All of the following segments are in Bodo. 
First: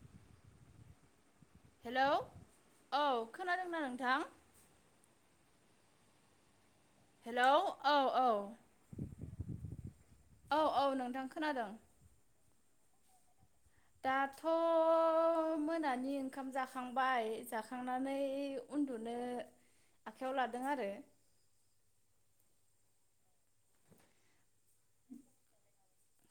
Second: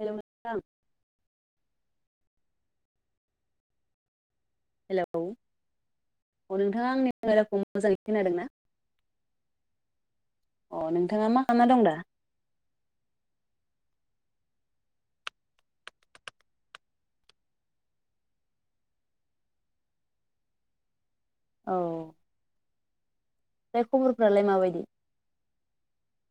हेल' नोंथां? हेलौ औ खोनादोंना नोंथां हेल' अ नोंथाङा आंनि हेलौ बेेराखौ औ मोजाङै औ खोनादोंना औ औ अ नोंथां नोंथाङा मा खोनादों खालामना दं दा? दाथ' मोनानि ओंखाम जाखांबाय जाखांनानै उन्दुनो आखाइयाव लादों आरो। औ। ओमफ्राय खबरफ्रालाय माबायदि?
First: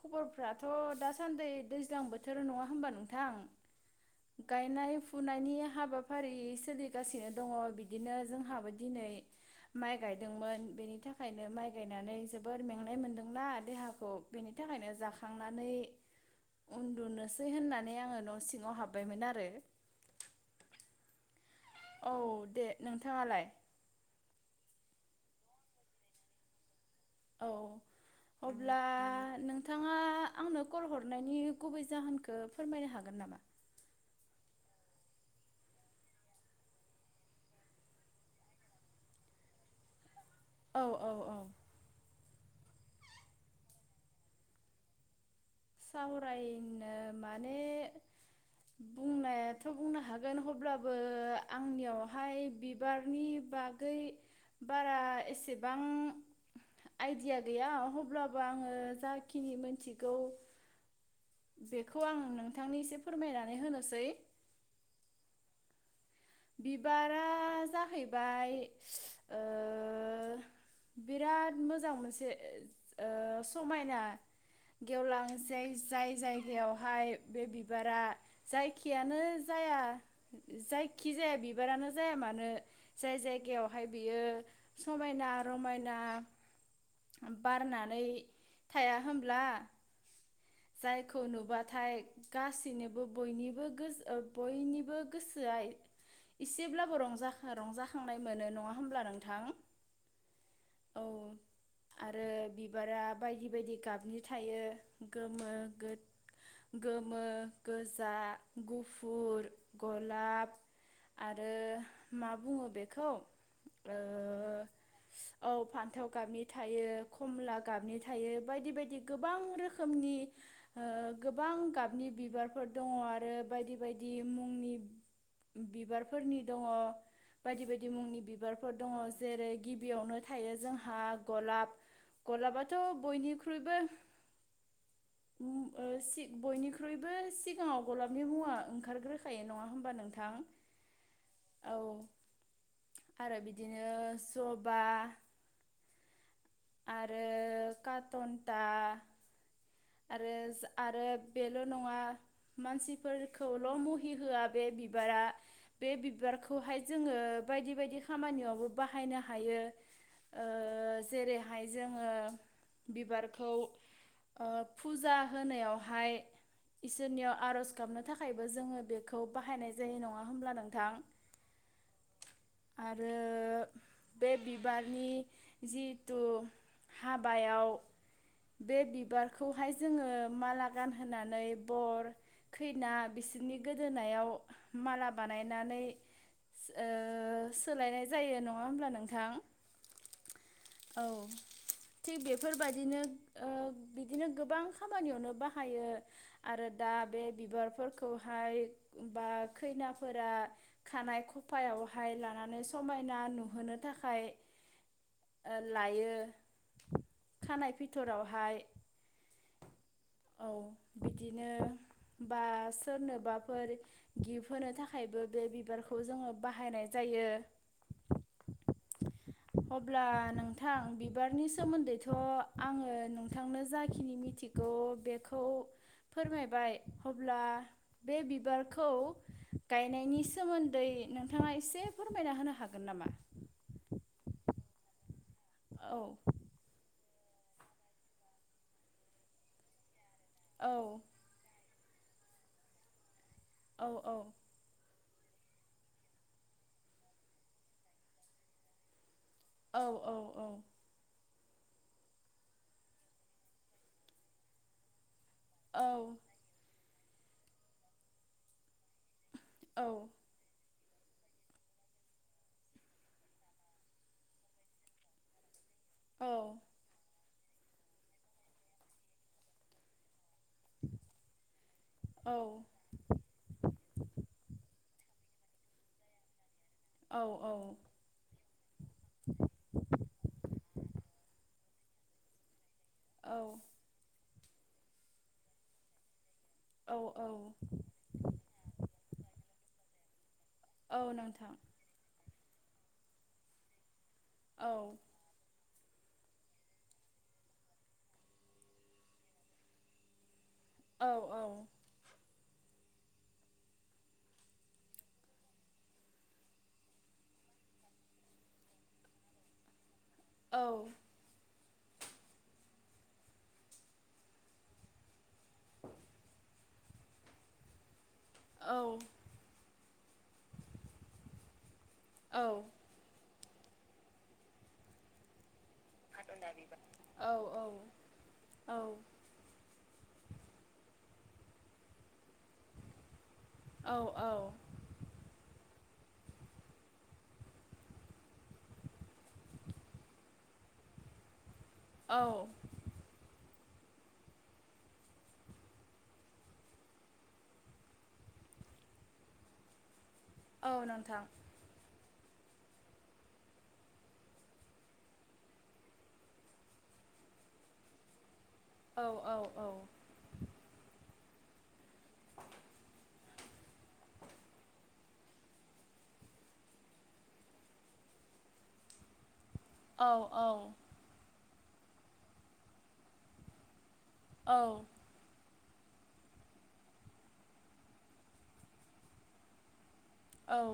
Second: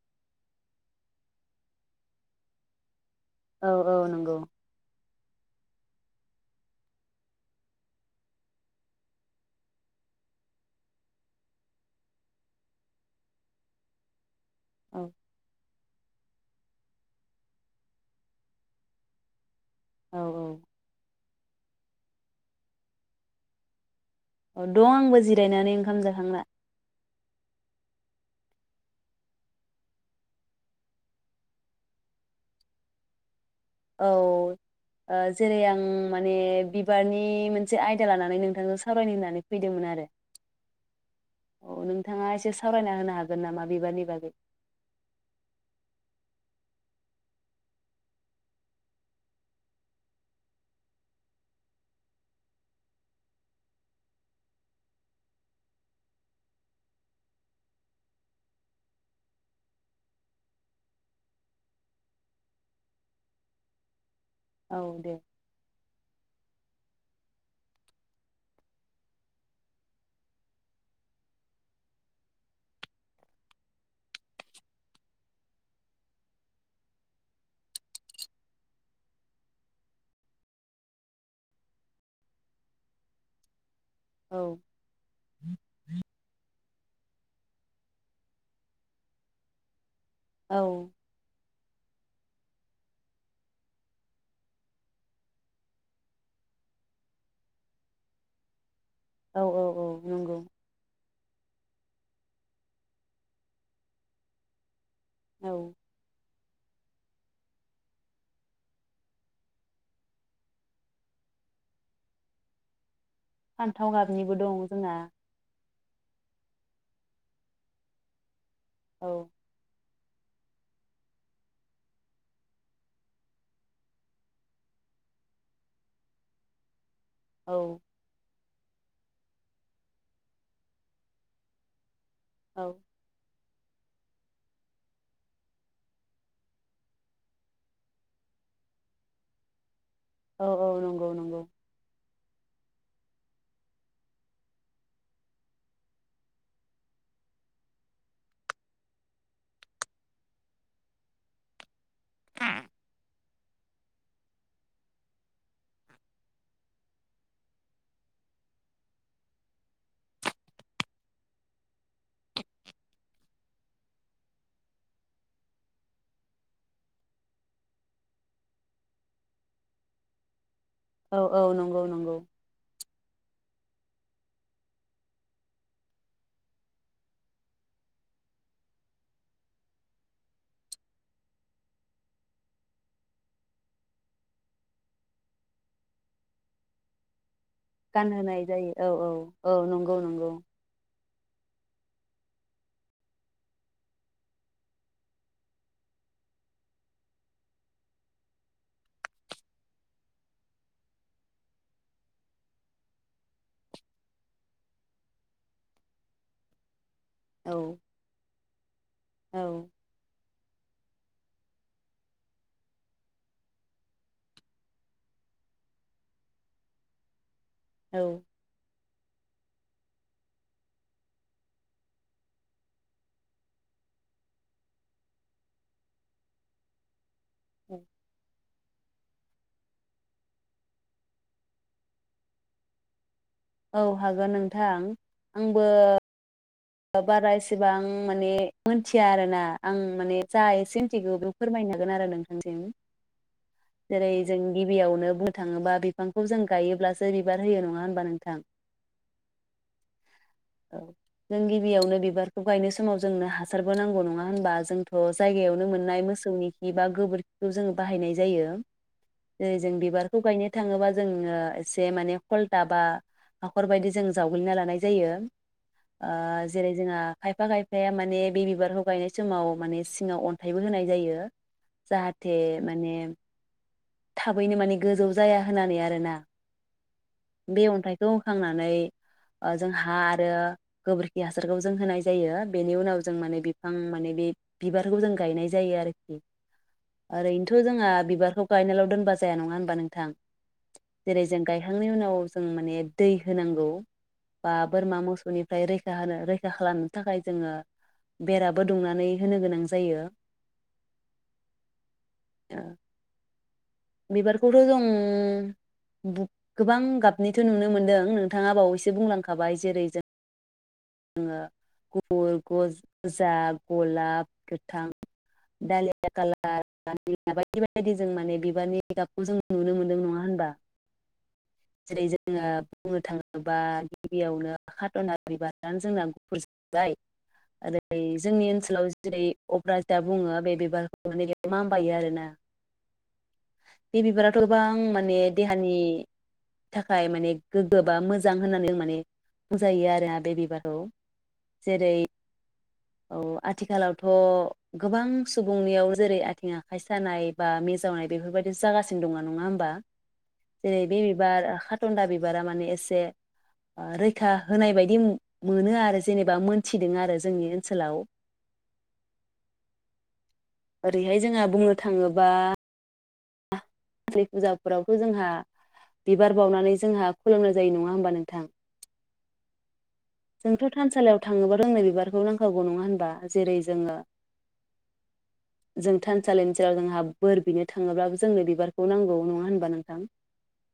खबरफ्राथ' दासान्दि दैज्लां बोथोर नङा होनोमबा नों औ औ नंगौ। फुनायनि हाबाफारि सोलिगासिनो दङ बिदिनो जोंहाबो दिनै माइ गायदोंमोन बेनि थाखायनो माइ गायनानै जोबोर मेंनाय मोनदोंना देहाखौ बिनि थाखायनो औ जाखांनानै उन्दुनोसै होननानै आङो न' सिङाव हाबबायमोन आरो। औ औ। औ दे नोंथाङालाय? औ दं आंबो जिरायनानै ओंखाम जाखांना। औ अब्ला नोंथाङा आंनो कल हरनायनि गुबै जाहोनखौ फोरमायनो हागोन नामा? औ जेरै आं माने बिबारनि मोनसे आयदा लानानै नोंथांजों सावरायनो होननानै फैदोंमोन आरो। औ औ औ। औ नोंथाङा एसे सावरायना होनो हागोन नामा बिबारनि बागै सावरायनो माने बुंनायाथ' बुंनो हागोन अब्लाबो आंनियावहाय बिबारनि बागै बारा एसेबां आइडिया गैया अब्लाबो आङो जाखिनि मोनथिगौ। बेखौ आं नोंथांनि एसे फोरमायनानै होनोसै औ दे। बिबारा जाहैबाय बिराद मोजां मोनसे समायना गेवलां जाय जायगायावहाय बे बिबारा जायखियानो जाया जाय खि जाया बिबारानो जाया मानो जाय जायगायाव ओमहाय बियो औ समायना रमायना बारनानै थाया होनोमब्ला? औ जाय खुनबा थाइ गासिनोबो बयनिबो गोसो बयनिबो गोसोआ एसेब्लाबो रंज रंजाखांनाय मोनो नङा होनब्ला नोंथां औ औ औ नंगौ औ आरो बिबारा बायदि बायदि गाबनि थायो। औ गोमो गो गोमो, गोजा, गुफुर, गलाब आरो मा बुङो बेखौ फान्थाव ओ गाबनिबो दं जोंना औ फान्थाव गाबनि थायो खमला गाबनि थायो। बायदि बायदि औ गोबां रोखोम रोखोमनि ओ गोबां गाबनि बिबारफोर दङ आरो बायदि बायदि मुंनि बिबारफोरनि दङ। बायदि औ बायदि मुंनि बिबारफोर दङ। जेरै गिबियावनो थायो जोंहा गलाब औ गलाबाथ' बयनिख्रइ बयनिख्रुइबो ओ सि बयनिख्रुइबो सिगाङाव गलाबनि मुंआ ओंखारग्रोखायो नङा होमबा नोंथां। औ औ नंगौ नंगौ औ आरो बिदिनो जबा आरो काटनन्टा आरो आरो बेल' नङा मानसिफोरखौल' मुहि होआ बे बिबारा बे बिबारखौहाय जोङो बायदि बायदि खामानियावबो बाहायनो हायो ओ जेरैहाय जोङो बिबारखौ ओ फुजा होनायावहाय इसोरनियाव आरज गाबनो थाखायबो जोङो बेखौ बाहायनाय जायो नङा होमब्ला नों औ औ नंगौ नंगौ। आरो बे बिबारनि जिथु हाबायाव बे बिबार खौहाय जोङो माला गानहोनानै बर खैना बिसोरनि गोदोनायाव माला बानायनानै ओ सोलायनाय गानहोनाय नङा जायो होमब्ला औ नोंथां? औ औ नंगौ नंगौ। औ थिग बेफोरबायदिनो ओ बिदिनो गोबां खामानियावनो बाहायो आरो दा बे बिबारफोरखौहाय बा खैनाफोरा खानाय खफायावहाय लानानै समायना नुहोनो थाखाय लायो। औ खानाय फिथरावहाय औ औ बिदिनो बा सोरनोबाफोर गिफ्ट होनो थाखायबो बे बिबारखौ जोङो बाहायनाय जायो। औ अब्ला नोंथां बिबारनि सोमोन्दैथ' आङो नोंथांनो जाखिनि मिथिगौ बेखौ फोरमायबाय अब्ला बे बिबारखौ गायनायनि सोमोन्दै नोंथाङा एसे फोरमायना होनो हागोन नामा? थां आंबो औ बारा एसेबां माने मोनथिया आरो ना आं माने औ जायसो मिथिगौ बेखौ फोरमायनो हागोन आरो नोंथांनिसिम औ जेरै औ जों गिबियावनो बुंनो थाङोबा बिफांखौ जों गायोब्लासो बिबार होयो नङा होनबा नोंथां औ औ औ जों गिबियावनो बिबारखौ गायनाय समाव जोंनो हासारबो नांगौ नङा होनबा जोंथ' जायगायावनो औ मोननाय मोसौनि खि बा गोबोरखिखौ जों बाहायनाय जायो जेरै जों औ बिबारखौ गायनो थाङोबा जों ओ एसे माने ख'लता बा हाख'र बायदि जों जावग्लिना लानाय जायो ओ जेरै जोंहा खायफा खायफाया माने बे बिबारखौ गायनाय सोमाव माने सिङाव अन थायबो होनाय जायो औ जाहाथे माने थाबैनो माने गोजौ जाया होननानै आरोना औ बे अन्थाइखौ होखांनानै ओ जों हा आरो गोबोरखि हासारखौ जों होनाय जायो बेनि उनाव जों माने बिफां माने बे बिबारखौ जों गायनाय जायो आरोखि औ औ ओरैनोथ' जोंहा बिबारखौ गायनाल' दोनबा जाया नङा होन बा नोंथां औ जेरै जों नोंथां गायखांनाय उनाव जों माने दै होनांगौ बा औ बोरमा मोसौनि फ्राय रैखा होनो रैखा खालामनो थाखाय जोङो बेराबो दुंनानै होनो गोनां जायो औ औ औ बिबारखौथ' जों बुब गोबां गाबनिथ' नुनो मोनदों नोंथाङा बावैसो बुंलांखाबाय जेरै जों औ आ [unintelligible] गोजा गलाब गोथां दालिया खालार बा बायदि बायदि जों माने बायदि औ गाबखौ जों नुनो मोनो नङा होनबा जेरै औ जोंना बुंनो थाङो बा गिबियावनो खाटना [unintelligible] [unintelligible] जोंना औ [unintelligible] जोंनि ओनसोलाव जेरै दा बुङो बे बिबारखौ माने मामबायो आरोना। औ बे बिबाराथ औ गोबां माने देहानि थाखाय माने गोग्गो बा मोजां होननानै माने बुंजायो आरो आ बे बिबारखौ। जेरै औ औ आथिखालावथ' गोबां सुबुंनियाव जेरै आथिं आखाइ सानाय बा मिजावनाय बेफोरबायदि जागासिनो दङ नङा होमबा। औ जेरै बे नोंथां बिबार खाटन्दा बिबारा माने एसे रैखा होनाय बायदि मोनो आरो जेनेबा मोनथिदों आरो जोंनि ओनसोलाव। औ औ औ ओरैहाय जोंहा बुंनो थाङोबा [unintelligible] फुजाफोरावबो जोंहा बिबार बावनानै जोंहा खुलुमनाय जायो नङा होमबा नोंथां? औ जोंथ' थानसालियाव थाङोबा जोंनो बिबारखौ नांखागौ नङा होनबा जेरै जोङो औ जों थानसालिनि जेराव जोंहा बोर बिनो थाङोब्लाबो जोंनो बिबार खौ नांगौ नङा होनबा नोंथां? औ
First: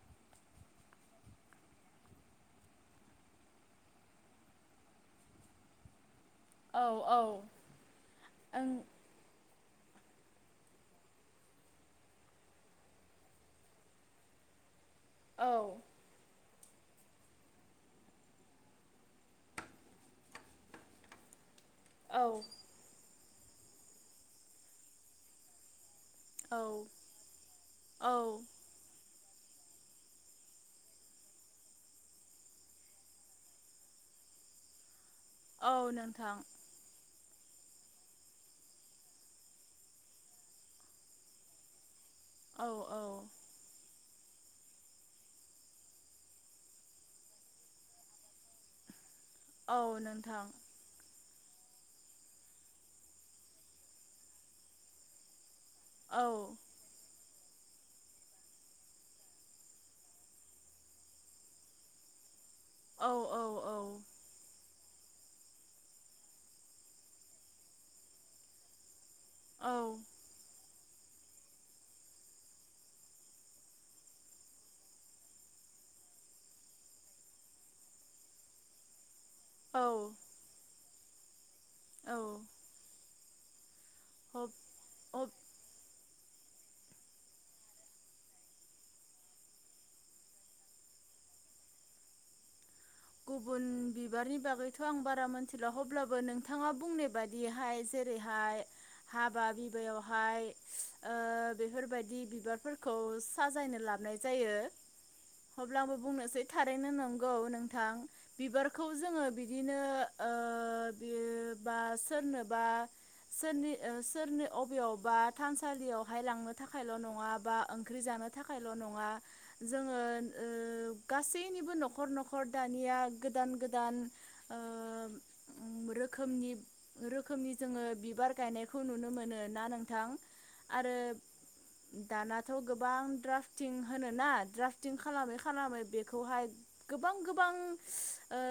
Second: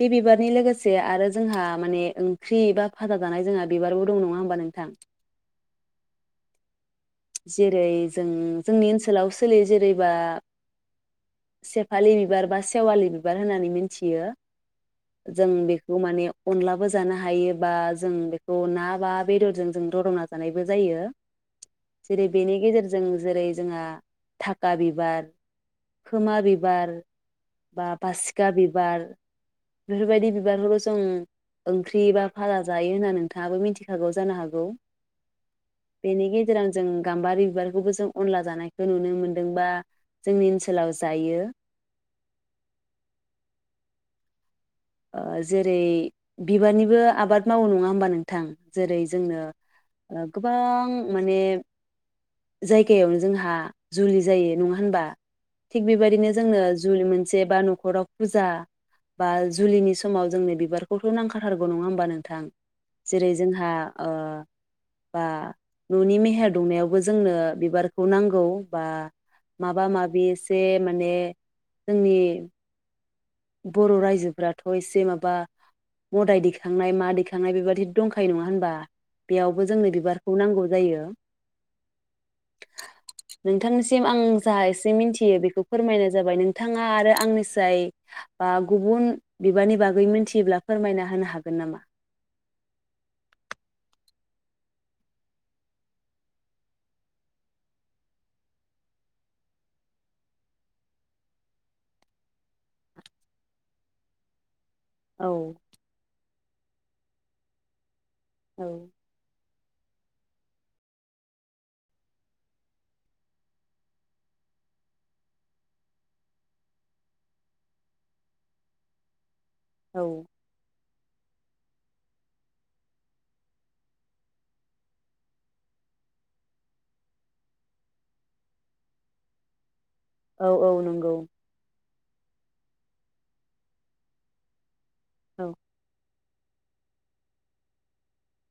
बे बिबारनि लोगोसे आरो जोंहा माने ओंख्रि एबा भाजा जानाय जोंहा बिबारबो दं नङा होमबा नोंथां? औ औ जेरै जों जोंनि ओनसोलाव स सोलियो जेरैबा सेफालि बिबार बा सेवालि बिबार होननानै मोनथियो। जों ओं औ बेखौ माने अनलाबो जानो हायो बा जों बेखौ ना बा बेदरजों जों ददंना जानायबो जायो। जेरै बेनि गेजेरजों जेरै जोंहा धाखा बिबार खोमा औ बिबार बा औ बासिखा बिबार बेफोरबायदि बिबारफोरखौ जों ओंख्रि बा भाजा जायो होनना नोंथाङाबो मिथिखागौ जानो हागौ? औ बेनि नोंथां। गेजेराव जों गाम्बारि बिबारखौबो जों अनला जानायखौ नुनो मोन्दोंबा जोंनि ओनसोलाव जायो। औ औ ओ जेरै बिबारनिबो आबाद मावो नङा होमबा नोंथां जेरै जोंनो औ ओ नोंथां गोबां माने जायगायावनो जोंहा जुलि जायो नङा होनबा? थिग औ बेबायदिनो जोंनो जुुलि मोन जेबा न'खराव फुजा बा जुलिनि समाव जोंनो बिबारखौथ नांखाथारगौ नङा होमबा नोंथां? औ जेरै औ जोंहा ओ बा न'नि मेहेर दुंनायावबो जोंनो बिबारखौ नांगौ बा औ माबा माबि सेब माने जोंनि बर' रायजोफ्राथ' एसे माबा मदाय दैखांनाय मा दैखांनाय बेबादि दंखायो नङा होनबा? बेयावबो जोंनो बिबारखौ नांगौ जायो। [inaudible] औ। नोंथांनिसिम आं जा हब एसे हब मिन्थियो बेखौ फोरमायनो जाबाय नोंथाङा आरो आंनिसाय बा गुबुन बिबारनि बागै मोन्थियोब्ला फोरमायना होनो हागोन नामा? गुबुन बिबारनि बागैथ' आं बारा मोन्थिला अब्लाबो नोंथाङा बुंनाय बादिहाय जेरैहाय हाबा बिबायावहाय ओ बेफोरबायदि बिबारफोरखौ साजायनो लाबोनाय जायो। औ अब्लाबो बुंनोसै थारैनो नंगौ नों थां। औ बिबारखौ जोङो बि दिनो ओ बि बा सोरनोबा सोरनि ओ सोरनो अबेयावबा थानसालियावहाय लांनो थाखायल' नङा बा ओंख्रि जानो थाखायल' नङा जोङो औ ओ गासैनिबो न'खर न'खर खर दानिया गोदान गोदान ओ रोखोमनि रोखोमनि जोङो बिबार गायनायखौ नुनो मोनो ना नों थां औ औ आरो नंगौ दानाथ' गोबां द्राफटिं होनोना द्राफ टिं खालामै औ खालामै बे बेखौहाय गोबां गोबां ओ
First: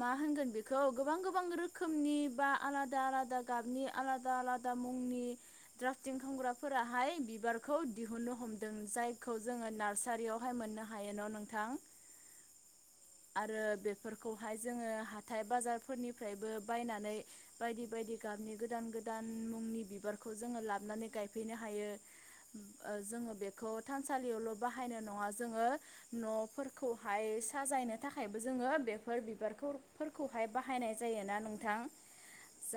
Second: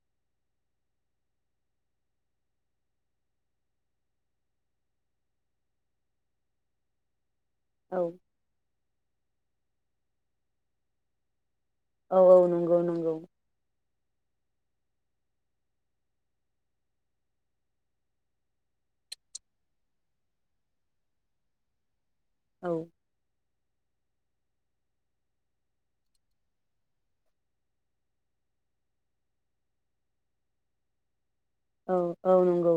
मा होनगोन बेखौ गोबां गोबां रोखोमनि बा आलादा आलादा गाबनि आलादा आलादा मुंनि द्राफतिं खालामग्राफोरा हाय बिबा खौ औ दिहुन्नो हमदों। जायखौ जोङो नार्सारियावहाय मोननो हायो न' नों औ औ नंगौ नंगौ। फोरखौहाय जोङो हाथाइ बाजारफोरनिफ्रायबो बायनानै बायदि बायदि गाबनि गोदान गोदान मुंनि बिबारखौ जोङो लाबोनानै गायफैनो हायो। औ ओ जोङो बेफो खौ थानसालियावल' बाहायनो नङा जोङो न'फोरखौहाय साजायनो थाखायबो जोङो बेफोर बिबारफोरखौहाय बाहायनाय जायोना नों औ औ नंगौ।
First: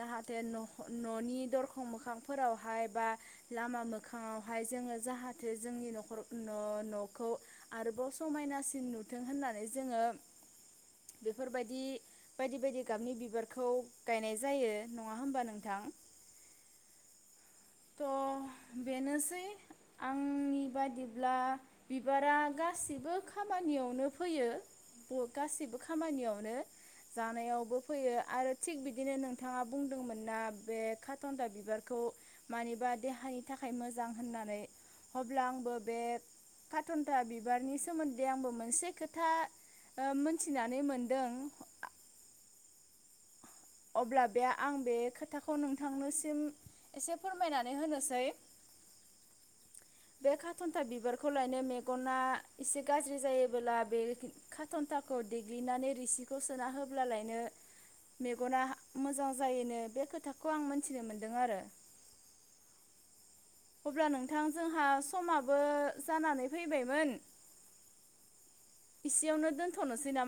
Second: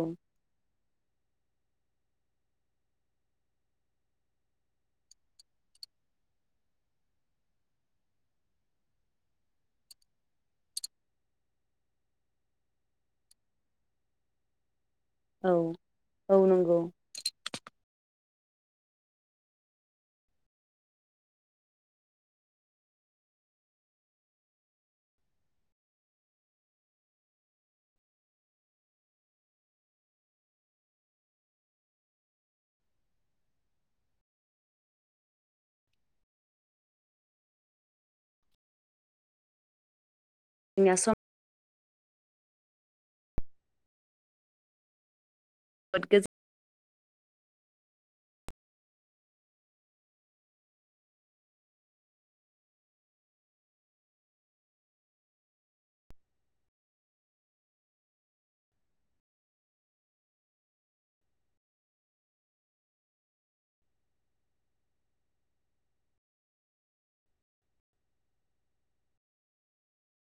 न'नि दरखं मोखांफोरावहाय बा लामा मोखाङावहाय जोङो जाहाथे जोंनि न'खर न'-न'खौ आरोबाव समायनासिन नुथों होननानै जोङो बेफोरबायदि बायदि बायदि गाबनि बिबारखौ गायनाय जायो। नङा होमबा औ नोंथां औ नंगौ। थ' बेनोसै आंनि बायिब्ला बिबारा गासिबो खामानियावनो फैयो ब' गासैबो खामानियावनो जानायावबो फैयो आरो थिग बिदिनो नोंथाङा बुंदोंमोन ना बे काथनथा बिबारखौ मानिबा देहानि थाखाय मोजां होननानै अब्ला आंबो बे काथनथा बि बिबारनि सोमोन्दै आंबो मोनसे खोथा ओ मोन मिथिनानै जोंनिया सम मोनदों। अब्ला बे आं बे खो थाखौ जोबोद गोजोन नोंथांनोसिम एसे फोरमायनानै होनोसै बे खाथन्था बिबारखौ लायनो मेगना एसे गाज्रि जायोबोला बे खाथ'न्थाखौ देग्लिनानै रिसिखौ सोना होब्लालायनो मे गना मोजां जायो नों बे खोथाखौ आं मिथिना मोनदों आरो। अब्ला नोंथां जोंहा समाबो जानानै फैबायमोन इसेयावनो दोन्थ'नोसै नामा?